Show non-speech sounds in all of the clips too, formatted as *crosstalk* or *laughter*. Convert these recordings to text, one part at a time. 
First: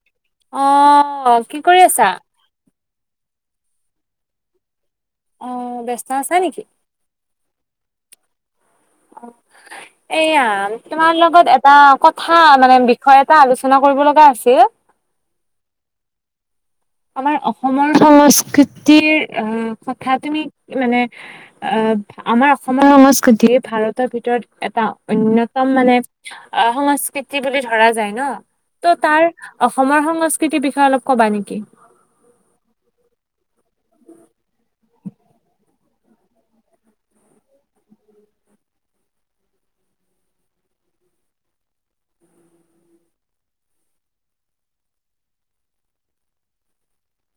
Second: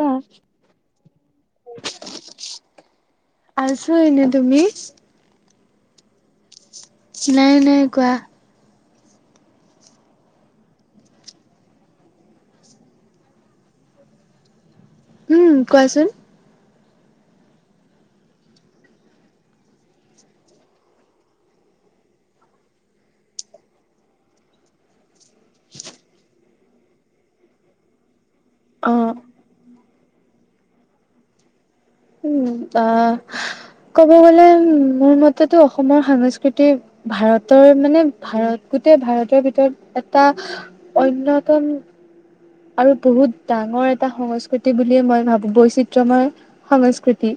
কোৱা। অ, কি কৰি আছা? আছো এনে তুমি? অ, ব্যস্ত আছা নেকি? নাই নাই, কোৱা। অ, *unintelligible* এয়া, তোমাৰ লগত এটা কথা মানে বিষয় এটা আলোচনা কৰিব লগা আছিল। উম, কোৱাচোন? আমাৰ অসমৰ সংস্কৃতিৰ আহ, কথা তুমি মানে আহ, আমাৰ অসমৰ সংস্কৃতি ভাৰতৰ ভিতৰত এটা অন্যতম মানে অ সংস্কৃতি বুলি ধৰা যায় ন অ ত' তাৰ অসমৰ সংস্কৃতিৰ বিষয়ে অলপ কবা নেকি অ ক'ব গলে মোৰ মতেতো অসমৰ সাংস্কৃতি ভাৰতৰ মানে ভাৰত গোটেই ভাৰতৰ ভিতৰত এটা অন্যতম আৰু বহুত ডাঙৰ এটা সংস্কৃতি বুলিয়ে মই ভাবো বৈচিত্ৰ্যময় সংস্কৃতি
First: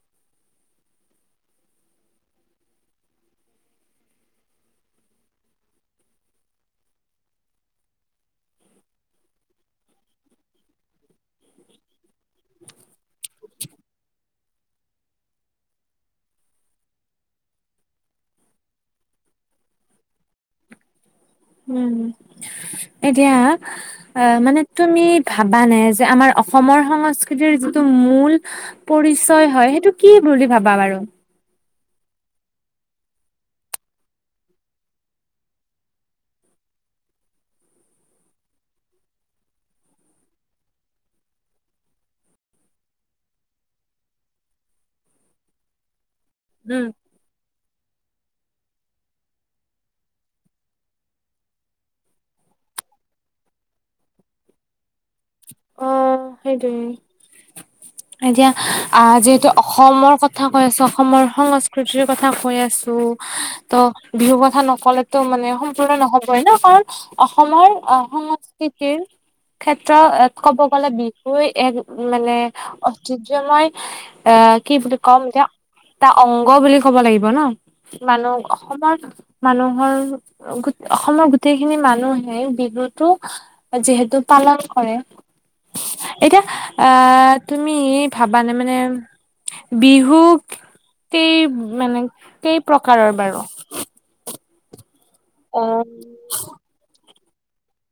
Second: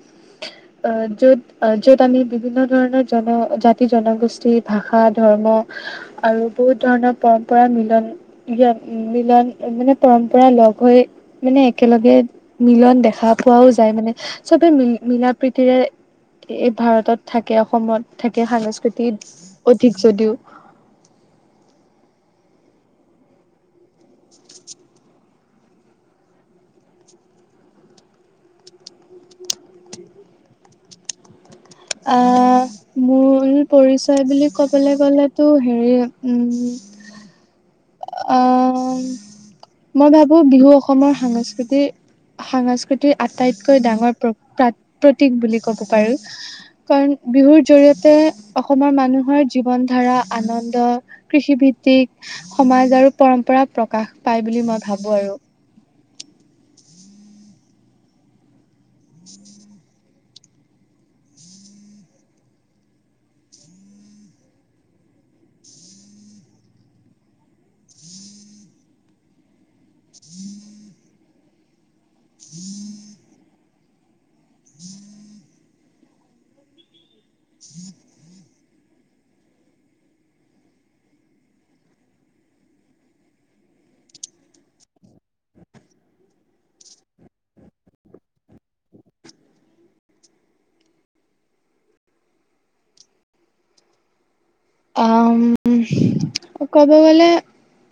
অ য'ত অ য'ত আমি বিভিন্ন ধৰণৰ জন জাতি জনগোষ্ঠী ভাষা ধৰ্ম আৰু বহুত ধৰণৰ পৰম্পৰা মিলন মিলন মানে পৰম্পৰা লগ হৈ মানে একেলগে মিলন দেখা পোৱাও যায় মানে চবে মিল মিলা প্ৰীতিৰে এই ভাৰতত থাকে অসমত থাকে সাংস্কৃতিত অধিক যদিও উম এতিয়া অ মানে তুমি ভাবানা যে আমাৰ অসমৰ সংস্কৃতিৰ যিটো মূল পৰিচয় হয় সেইটো কি বুলি ভাবা বাৰু আহ মূল পৰিছয় বুলি ক'বলৈ গলেতো হেৰি উম আহ মই ভাবো বিহু অসমৰ সাংস্কৃতিৰ সাংস্কৃতিৰ আটাইতকৈ ডাঙৰ প্ৰ প্ৰা প্ৰতীক বুলি ক'ব পাৰি উম, কাৰণ বিহুৰ জৰিয়তে অসমৰ মানুহৰ জীৱন ধাৰা আনন্দ কৃষিভিত্তিক সমাজ আৰু পৰম্পৰা প্ৰকাশ পায় বুলি মই ভাবো আৰু অ সেইটোৱে এতিয়া আহ যিহেতু অসমৰ কথা কথা কৈ আছা অসমৰ সংস্কৃতিৰ কথা কৈ আছো ত' বিহু কথা নকলেতো মানে সম্পূৰ্ণ নহবই ন কাৰণ অসমৰ আহ সংস্কৃতিৰ ক্ষেত্ৰ ক'ব গ'লে বিহুৱে এক মানে ঐতিহ্যময় আহ কি বুলি কম এতিয়া এটা অংগ বুলি ক'ব লাগিব ন মানুহ অসমৰ মানুহৰ গ অসমৰ গোটেইখিনি মানুহে বিহুতো যিহেতু পালন কৰে এতিয়া আহ তুমি ভাবানে মানে বিহু কেই মানে কেই প্ৰকাৰৰ বাৰু অ অ ক'ব গ'লে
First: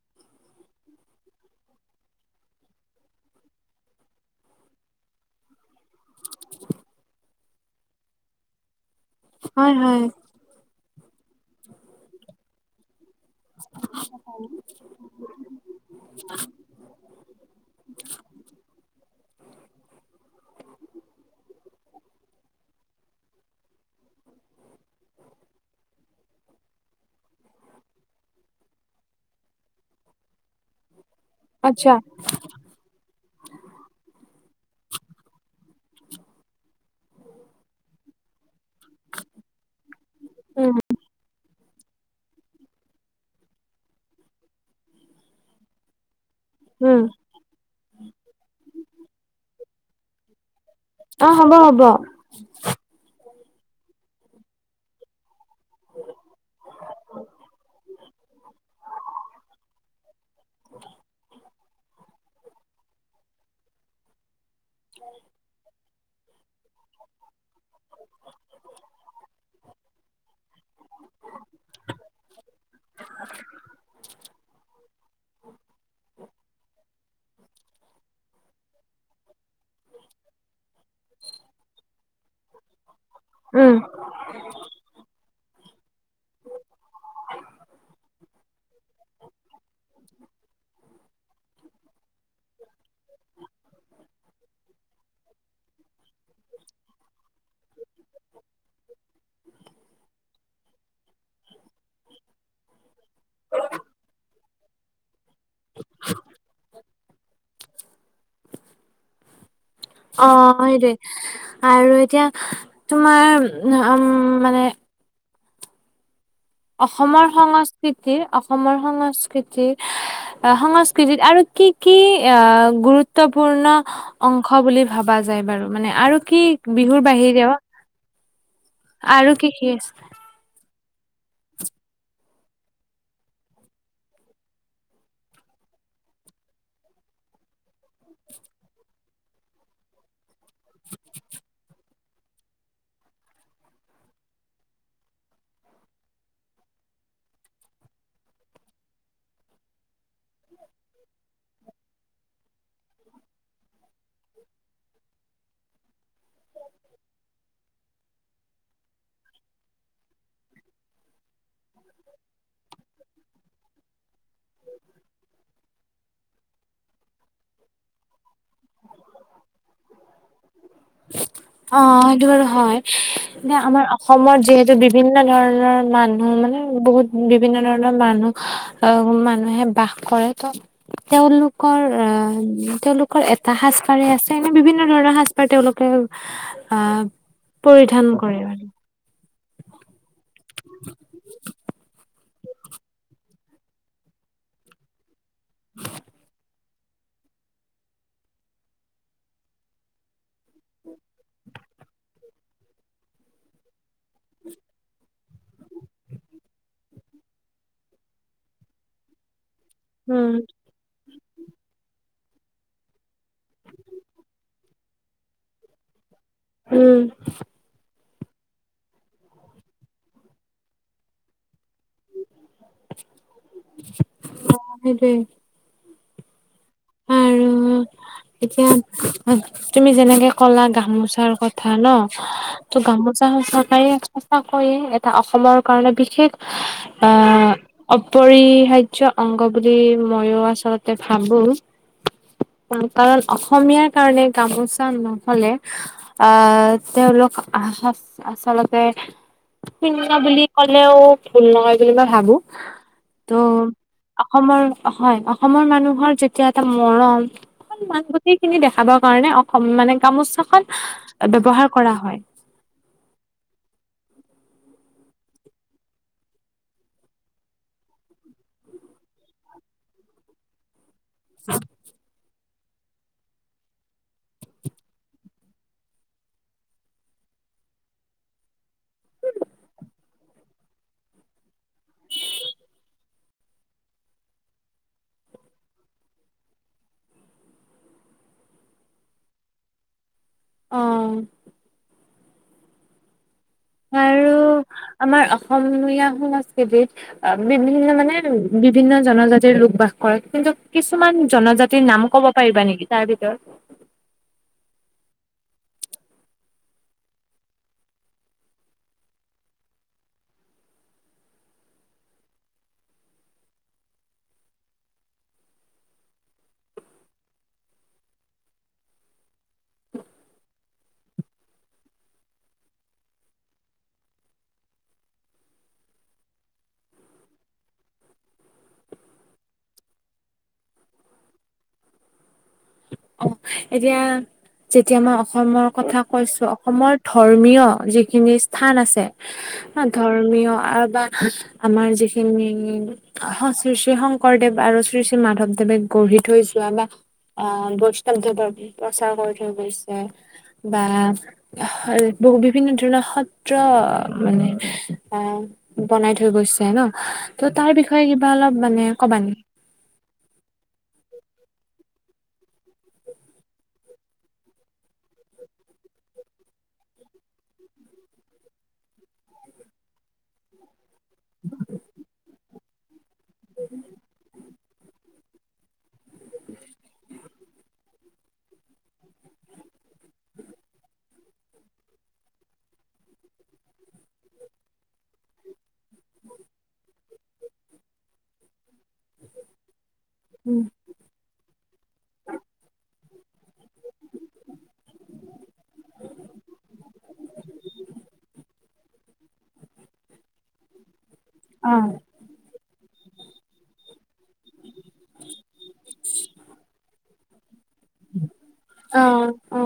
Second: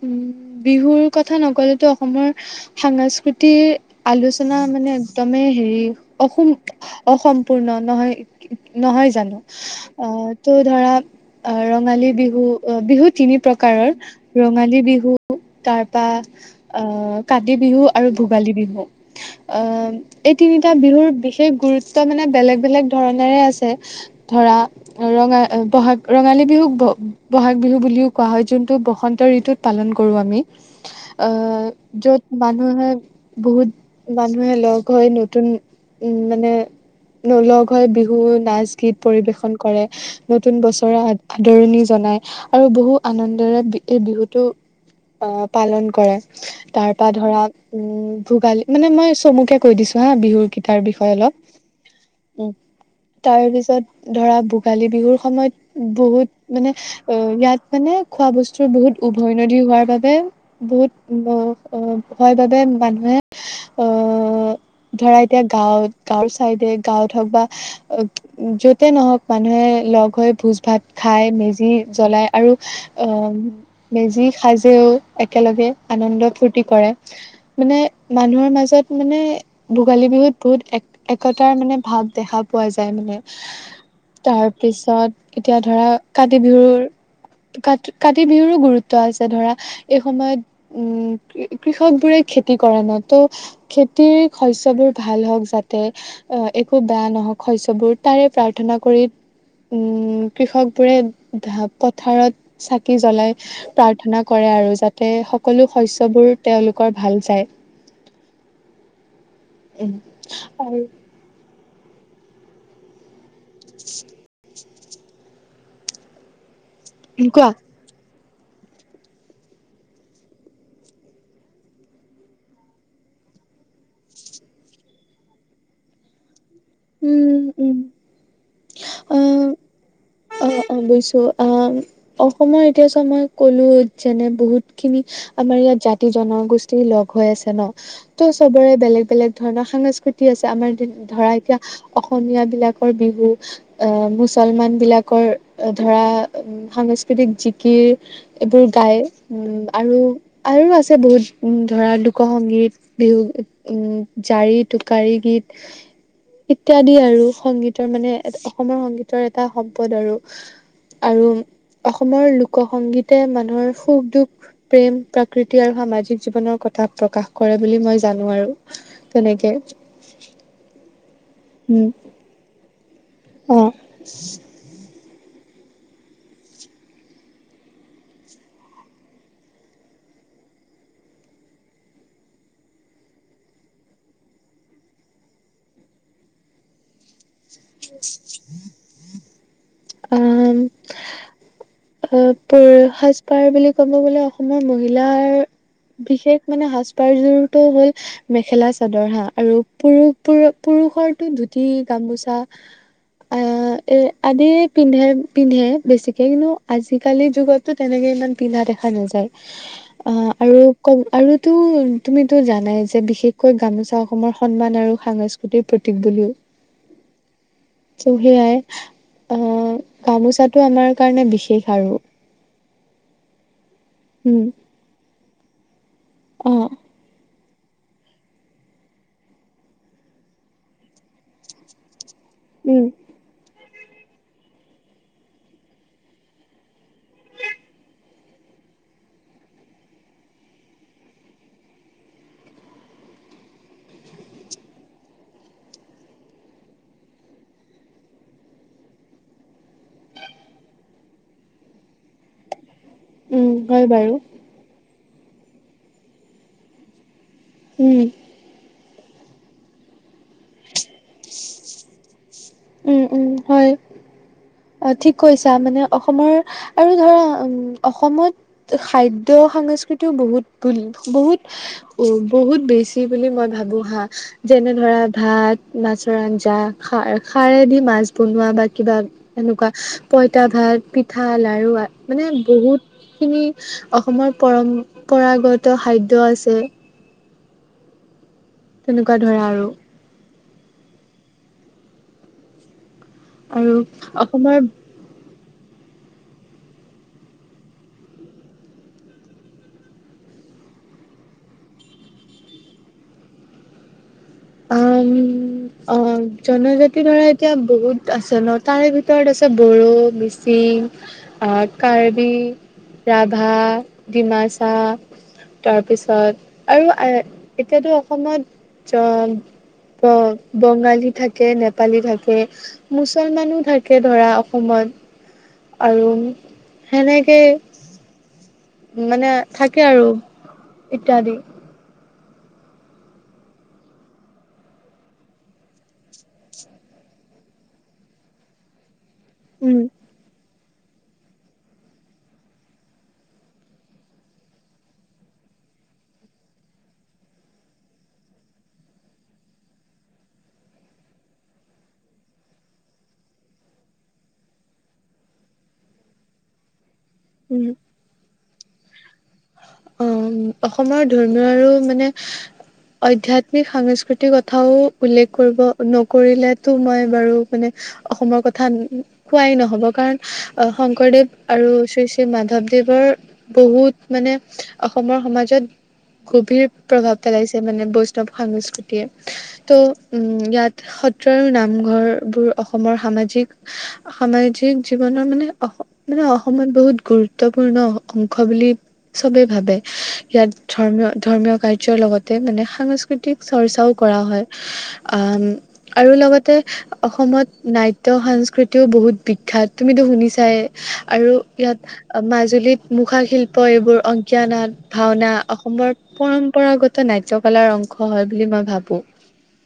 উম বিহুৰ কথা নক'লেতো অসমৰ সাস্কৃতিৰ আলোচনা মানে একদমেই হেৰি অসম অসম্পূৰ্ণ নহয়, নহয় জানো হয় হয় অ ত' ধৰা ৰঙালী বিহু অ বিহু তিনি প্ৰকাৰৰ ৰঙালী বিহু তাৰপা কাতিবিহু আৰু ভোগালী বিহু অ এই তিনিটা বিহুৰ বিশেষ গুৰুত্ব মানে বেলেগ বেলেগ ধৰনেৰে আছে ধৰা ৰঙা বহাগ ৰঙালী বিহুক ব বহাগ বিহু বুলিও কোৱা হয় যোনটো বসন্ত ঋতুত পালন কৰোঁ আমি উ অ যত মানুহে বহুত মানুহে লগ হৈ নতুন উম মানে ন লগ হৈ বিহু নাচ গীত পৰিবেশন কৰে নতুন উম বছৰ কৰা হয় আদৰণি জনাই আৰু বহু আনন্দৰে এই বিহুটো অ পালন কৰে তাৰ উম পৰা ধৰা উম ভোগালী মানে মই চমুকে কৈ দিছো হা বিহুৰ কি তাৰ বিষয়ে অ হ'ব হ'ব অলপ উম তাৰ পিছত ধৰা ভোগালী বিহুৰ সময়ত বহুত মানে অ ইয়াত মানে খোৱা বস্তুৰ বহুত উভৈনদী হোৱাৰ বাবে বহুত হয় বাবে মানুহে আহ ধৰা এতিয়া গাঁৱত গাঁৱৰ চাইডে গাঁৱত হওক বা যতে নহওক মানুহে লগ হৈ ভোজ ভাত খাই মেজি জ্বলাই আৰু আহ মেজি সাজেও, একেলগে আনন্দ ফূৰ্তি কৰে। মানে মানুহৰ মাজত মানে ভোগালী বিহুত বহুত এক একতাৰ মানে ভাৱ দেখা পোৱা যায় মানে উম তাৰ পিছত এতিয়া ধৰা কাতি বিহুৰ কাতি কাত কাতি বিহুৰো গুৰুত্ব আছে ধৰা এই সময়ত উম কৃষক বোৰে খেতি কৰে ন ত' খেতিৰ শস্যবোৰ ভাল হওঁক যাতে আহ একো বেয়া নহওঁক শস্যবোৰ তাৰে প্ৰাৰ্থনা কৰি উম উম কৃষক বোৰে পথাৰত চাকি জ্বলাই প্ৰাৰ্থনা কৰে আৰু যাতে সকলো শস্যবোৰ তেওঁলোকৰ ভাল যায়। অ হয় আৰু দে আৰু এতিয়া তোমাৰ উম মানে অসমৰ কোৱা সংস্কৃতি, অসমৰ সংস্কৃতি সংস্কৃতিত আৰু কি কি আহ গুৰুত্বপূৰ্ণ অংশ বুলি ভাবা যায় বাৰু মানে আৰু কি বিহুৰ উম বাহিৰেও উম আৰু অ কি কি আছে? অ অ বুজিছো অ অসমৰ এতিয়া চ মই কলো যেনে বহুত খিনি আমাৰ ইয়াত জাতি জনগোষ্ঠী লগ হৈ আছে ন তো চবৰে বেলেগ ধৰণৰ সাংস্কৃতি আছে, আমাৰ ধৰা এতিয়া অসমীয়া বিলাকৰ বিহু আহ মুছলমান বিলাক কৰ ধৰা সাংস্কৃতিক জিকিৰ এইবোৰ গাই উম আৰু আৰু আছে বহুত ধৰা লোক সংগীত বিহুগীত উম জাৰি টোকাৰি গীত ইত্যাদি আৰু সংগীতৰ মানে অসমৰ সংগীতৰ এটা সম্পদ আৰু আৰু অসমৰ লোক সংগীতে মানুহৰ সুখ দুখ প্ৰেম প্ৰাকৃতি আৰু সামাজিক জীৱনৰ কথা প্ৰকাশ কৰে বুলি মই জানো আৰু তেনেকে অ উম সেইটো বাৰু হয় অ নে আমাৰ যিহেতু বিভিন্ন ধৰণৰ মানুহ মানে বহুত বিভিন্ন ধৰণৰ মানুহ অ মানুহে বাস কৰে ত তেওঁলোকৰ আহ উম তেওঁলোকৰ এটা সাজ পাৰেই আছে এনে বিভিন্ন ধৰণৰ সাজ পাৰ তেওঁলোকে আহ পৰিধান কৰে মানে আহ *unintelligible* *unintelligible* সাজ পাৰ বুলি ক'ব গলে অসমৰ মহিলাৰ বিশেষ মানে সাজ পাৰ জোৰ টো হ'ল মেখেলা চাদৰ হা আৰু পুৰুষবোৰ পুৰুষৰতো ধুতি, গামোচা *inaudible* এ আদিয়ে পিন্ধে পিন্ধে বেছিকে কিন্তু আজিকালি যুগত টো তেনেকে ইমান পিন্ধা দেখা নাযায় *inaudible* অ আৰু কম আৰুটো তুমিতো জানাই যে বিশেষকৈ গামোচা অসমৰ সন্মান আৰু সাংস্কৃতি ক প্ৰতীক বুলিও উম ত সেয়াই অ গামোচাটো আমাৰ কাৰণে বিশেষ আৰু *inaudible* উম, সেইটোৱে অ আৰু এতিয়া তুমি যেনেকে ক'লা গামোচাৰ কথা ন ত উম, গামো চাওঁ চৰকাৰে সঁচা কৈয়ে এটা অসমৰ কাৰণে বিশেষ আহ অপৰিহাৰ্য অংগ বুলি মইও আচলতে ভাবো কাৰণ অসমীয়াৰ কাৰণে গামোচা নহলে আহ তেওঁলোক আহ আচলতে শূন্য বুলি ক'লেও ভুল নহয় বুলি মই ভাবো উম, হয় বাৰু ত' অসমৰ হয়, অসমৰ মানুহৰ যেতিয়া এটা মৰম উম, সন্মান গোতেই খিনি দেখাবৰ কাৰণে অসম মানে গামোচাখন ব্যৱহাৰ কৰা হয় উম উম হয় অ ঠিক কৈছা মানে অসমৰ আৰু ধৰা উম অসমত সাহিত্য সংস্কৃতিও বহুত বো বহুত উ বহুত বেছ ছি বুলি মই ভাবো হা যেনে ধৰা ভাত, মাছৰ আঞ্জা খাৰ খাৰে দি মাছ বনোৱা বা কিবা এনেকুৱা পঁইতা ভাত, পিঠা লাৰু মানে বহুত খিনি অসমৰ পৰম্পৰাগত খাদ্য আছে। তেনেকুৱা ধৰ আৰু। অ। আৰু আৰু অসমৰ আমাৰ অসমীয়া সংস্কৃতি অ বিভিন্ন মানে বিভিন্ন জনজাতিৰ লোক বাস কৰে, কিন্তু কিছুমান জনজাতিৰ নাম ক'ব পাৰিবা নেকি তাৰ ভিতৰত? *inaudible* উম অ জনজাতি ধৰা এতিয়া বহুত আছে ন তাৰে ভিতৰত আছে বড়ো, মি ছিং, কাৰ্বি, ৰাভা, ডিমাছা। তাৰপিছত আৰু এতিয়াতো অসমত জন ব বঙালী থাকে, নেপালী থাকে। মুছলমানো থাকে ধৰা অসমত আৰু সেনেকে। মানে থাকে আৰু ইত্যাদি। এতিয়া যেতিয়া মই অসমৰ কথা কৈছো অসমৰ ধৰ্মীয় যিখিনি স্থান আছে। উম ধৰ্মীয় আবা আমাৰ যিখিনি। শ্ৰী শ্ৰী শংকৰদেৱ আৰু শ্ৰী শ্ৰী মাধৱদেৱে গঢ়ি থৈ যোৱা বা আঁহ বস- তেনেকে ধৰক প্ৰচাৰ কৰি থৈ গৈছে, বা- হয়, বহু বিভিন্ন ধৰণৰ সত্ৰ মানে আহ- বনাই থৈ গৈছে ন, ত' উম। তাৰ বিষয়ে কিবা অলপ মানে কবা নেকি? অঁ অসমৰ ধৰ্মীয় আৰু মানে- আধয়াত্মিক সাংস্কৃতিক কথাও উল্লেখ কৰিব নকৰিলেতো মই বাৰু মানে- অসমৰ কথা কোৱাই নহব, কাৰণ- অ শংকৰদেৱ আৰু শ্ৰী শ্ৰী মাধৱদেৱৰ বহুত মানে- অসমৰ সমাজত গভীৰ প্ৰভাৱ পেলাইছে মানে বৈষ্ণৱ সংস্কৃতি- তিয়ে, ত' উম ইয়াত সত্ৰ আৰু নামঘৰবোৰ অসমৰ সামাজিক- সামাজিক জীৱনৰ মানে অস- মানে অসমত বহুত গুৰুত্বপূৰ্ণ অংশ বুলি- চবেই ভাবে, ইয়াত উম ধৰ্মীয় ধৰ্মীয় কাৰ্যৰ লগতে মানে সাংস্কৃ- তিক চৰ্চাও কৰা হয়, আম আৰু লগতে- অসমত নাট্য সংস্কৃতিও বহুত বিখ্যাত তুমিতো শুনিছাই, আৰু- অ ইয়াত মাজুলীত মুখা শিল্প এইবোৰ অংকীয়া নাট- ভাওনা অসমৰ পৰম্পৰাগত নাটক। ফালৰ অংশ হয় বুলি মই ভাবো। অ অ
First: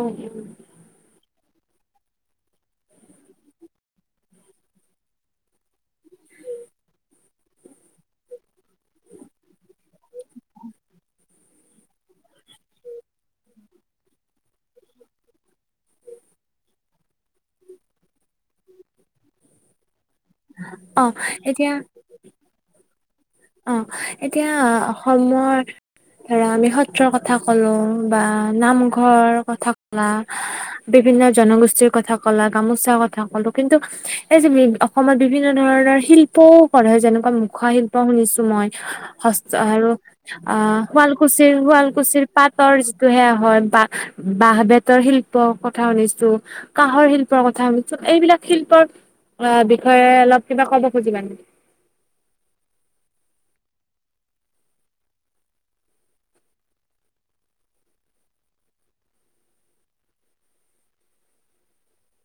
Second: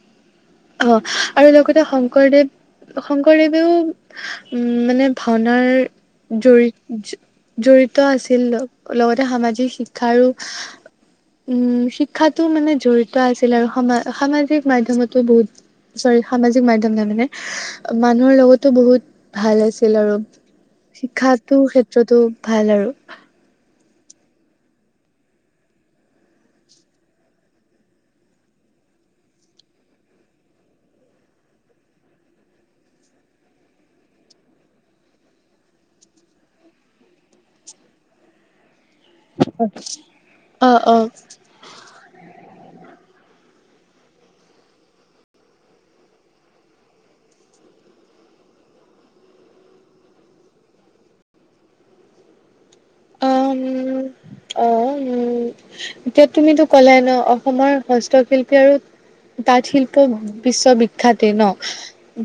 অহ' আৰু লগতে শংকৰদেৱ শংকৰদেৱেও- উম' মানে ভাওনাৰ জৰিত জড়িত আছিল ল- লগতে সামাজিক শিক্ষাৰো- উম' শিক্ষাতো মানে জড়িত আছিল আৰু, সামা সামাজিক মাধ্যমতো বহুত- চৰি সামাজিক মাধ্যমত মানে মানুহৰ লগতো বহুত ভাল আছিল আৰু। অ শিক্ষাতো ক্ষেত্ৰতো ভাল আৰু। অঁ এতিয়া অসমৰ- ধৰা, আমি সত্ৰৰ কথা কলো, বা নামঘৰ কথা কলা- বিভিন্ন জনগোষ্ঠীৰ কথা কলা গামোচাৰ কথা কলো, কিন্তু- এই যে অসমত বিভিন্ন ধৰণৰ শিল্পও কৰা হয়, যেনেকুৱা মুখা শিল- প শুনিছো মই, হস্ত আৰু অ অঁ অ শুৱালকুছিৰ শুৱালকুছিৰ। পাটৰ যিটো সেয়া হয়, বাঁ বাঁহ বেতৰ শিল্পৰ কথা শুনিছো। কাঁহৰ শিল্পৰ কথা শুনিছো, এইবিলাক শিল্পৰ বিষয়ে অলপ কিবা ক'ব খুজিবা নেকি? উম' অঁ' উম'। এতিয়া তুমিতো ক'লাই ন, অসমৰ হস্তশিল্পী আৰু- তাঁত শিল্প বিশ্ববিখ্যাতে ন।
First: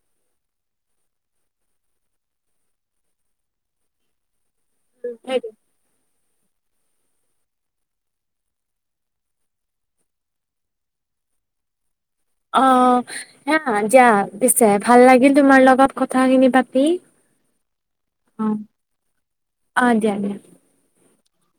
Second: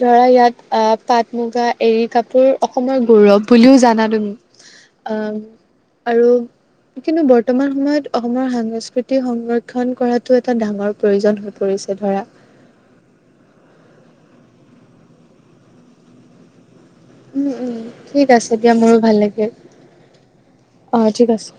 ধৰা, ইয়াত আহ পাট মুগা এৰী কাপোৰ অসমৰ গৌৰৱ বুলিও জানা তুমি। অঁ'- নেকি আৰু, কিন্তু বৰতমান সময়ত অসমৰ সাংস্কৃতিক সংৰক্ষণ এটা কৰাটো এটা ডাঙৰ- প্ৰয়োজন হৈ পৰিছে, ধৰা। অঁ' সেয়া যা পিছে ভাল লাগিল তোমাৰ লগত কথা খিনি পাতি। উম' উম, ঠিক অ আছে দিয়া মোৰো ভাল লাগিল, অ দিয়া দিয়া অঁ ঠিক আছে।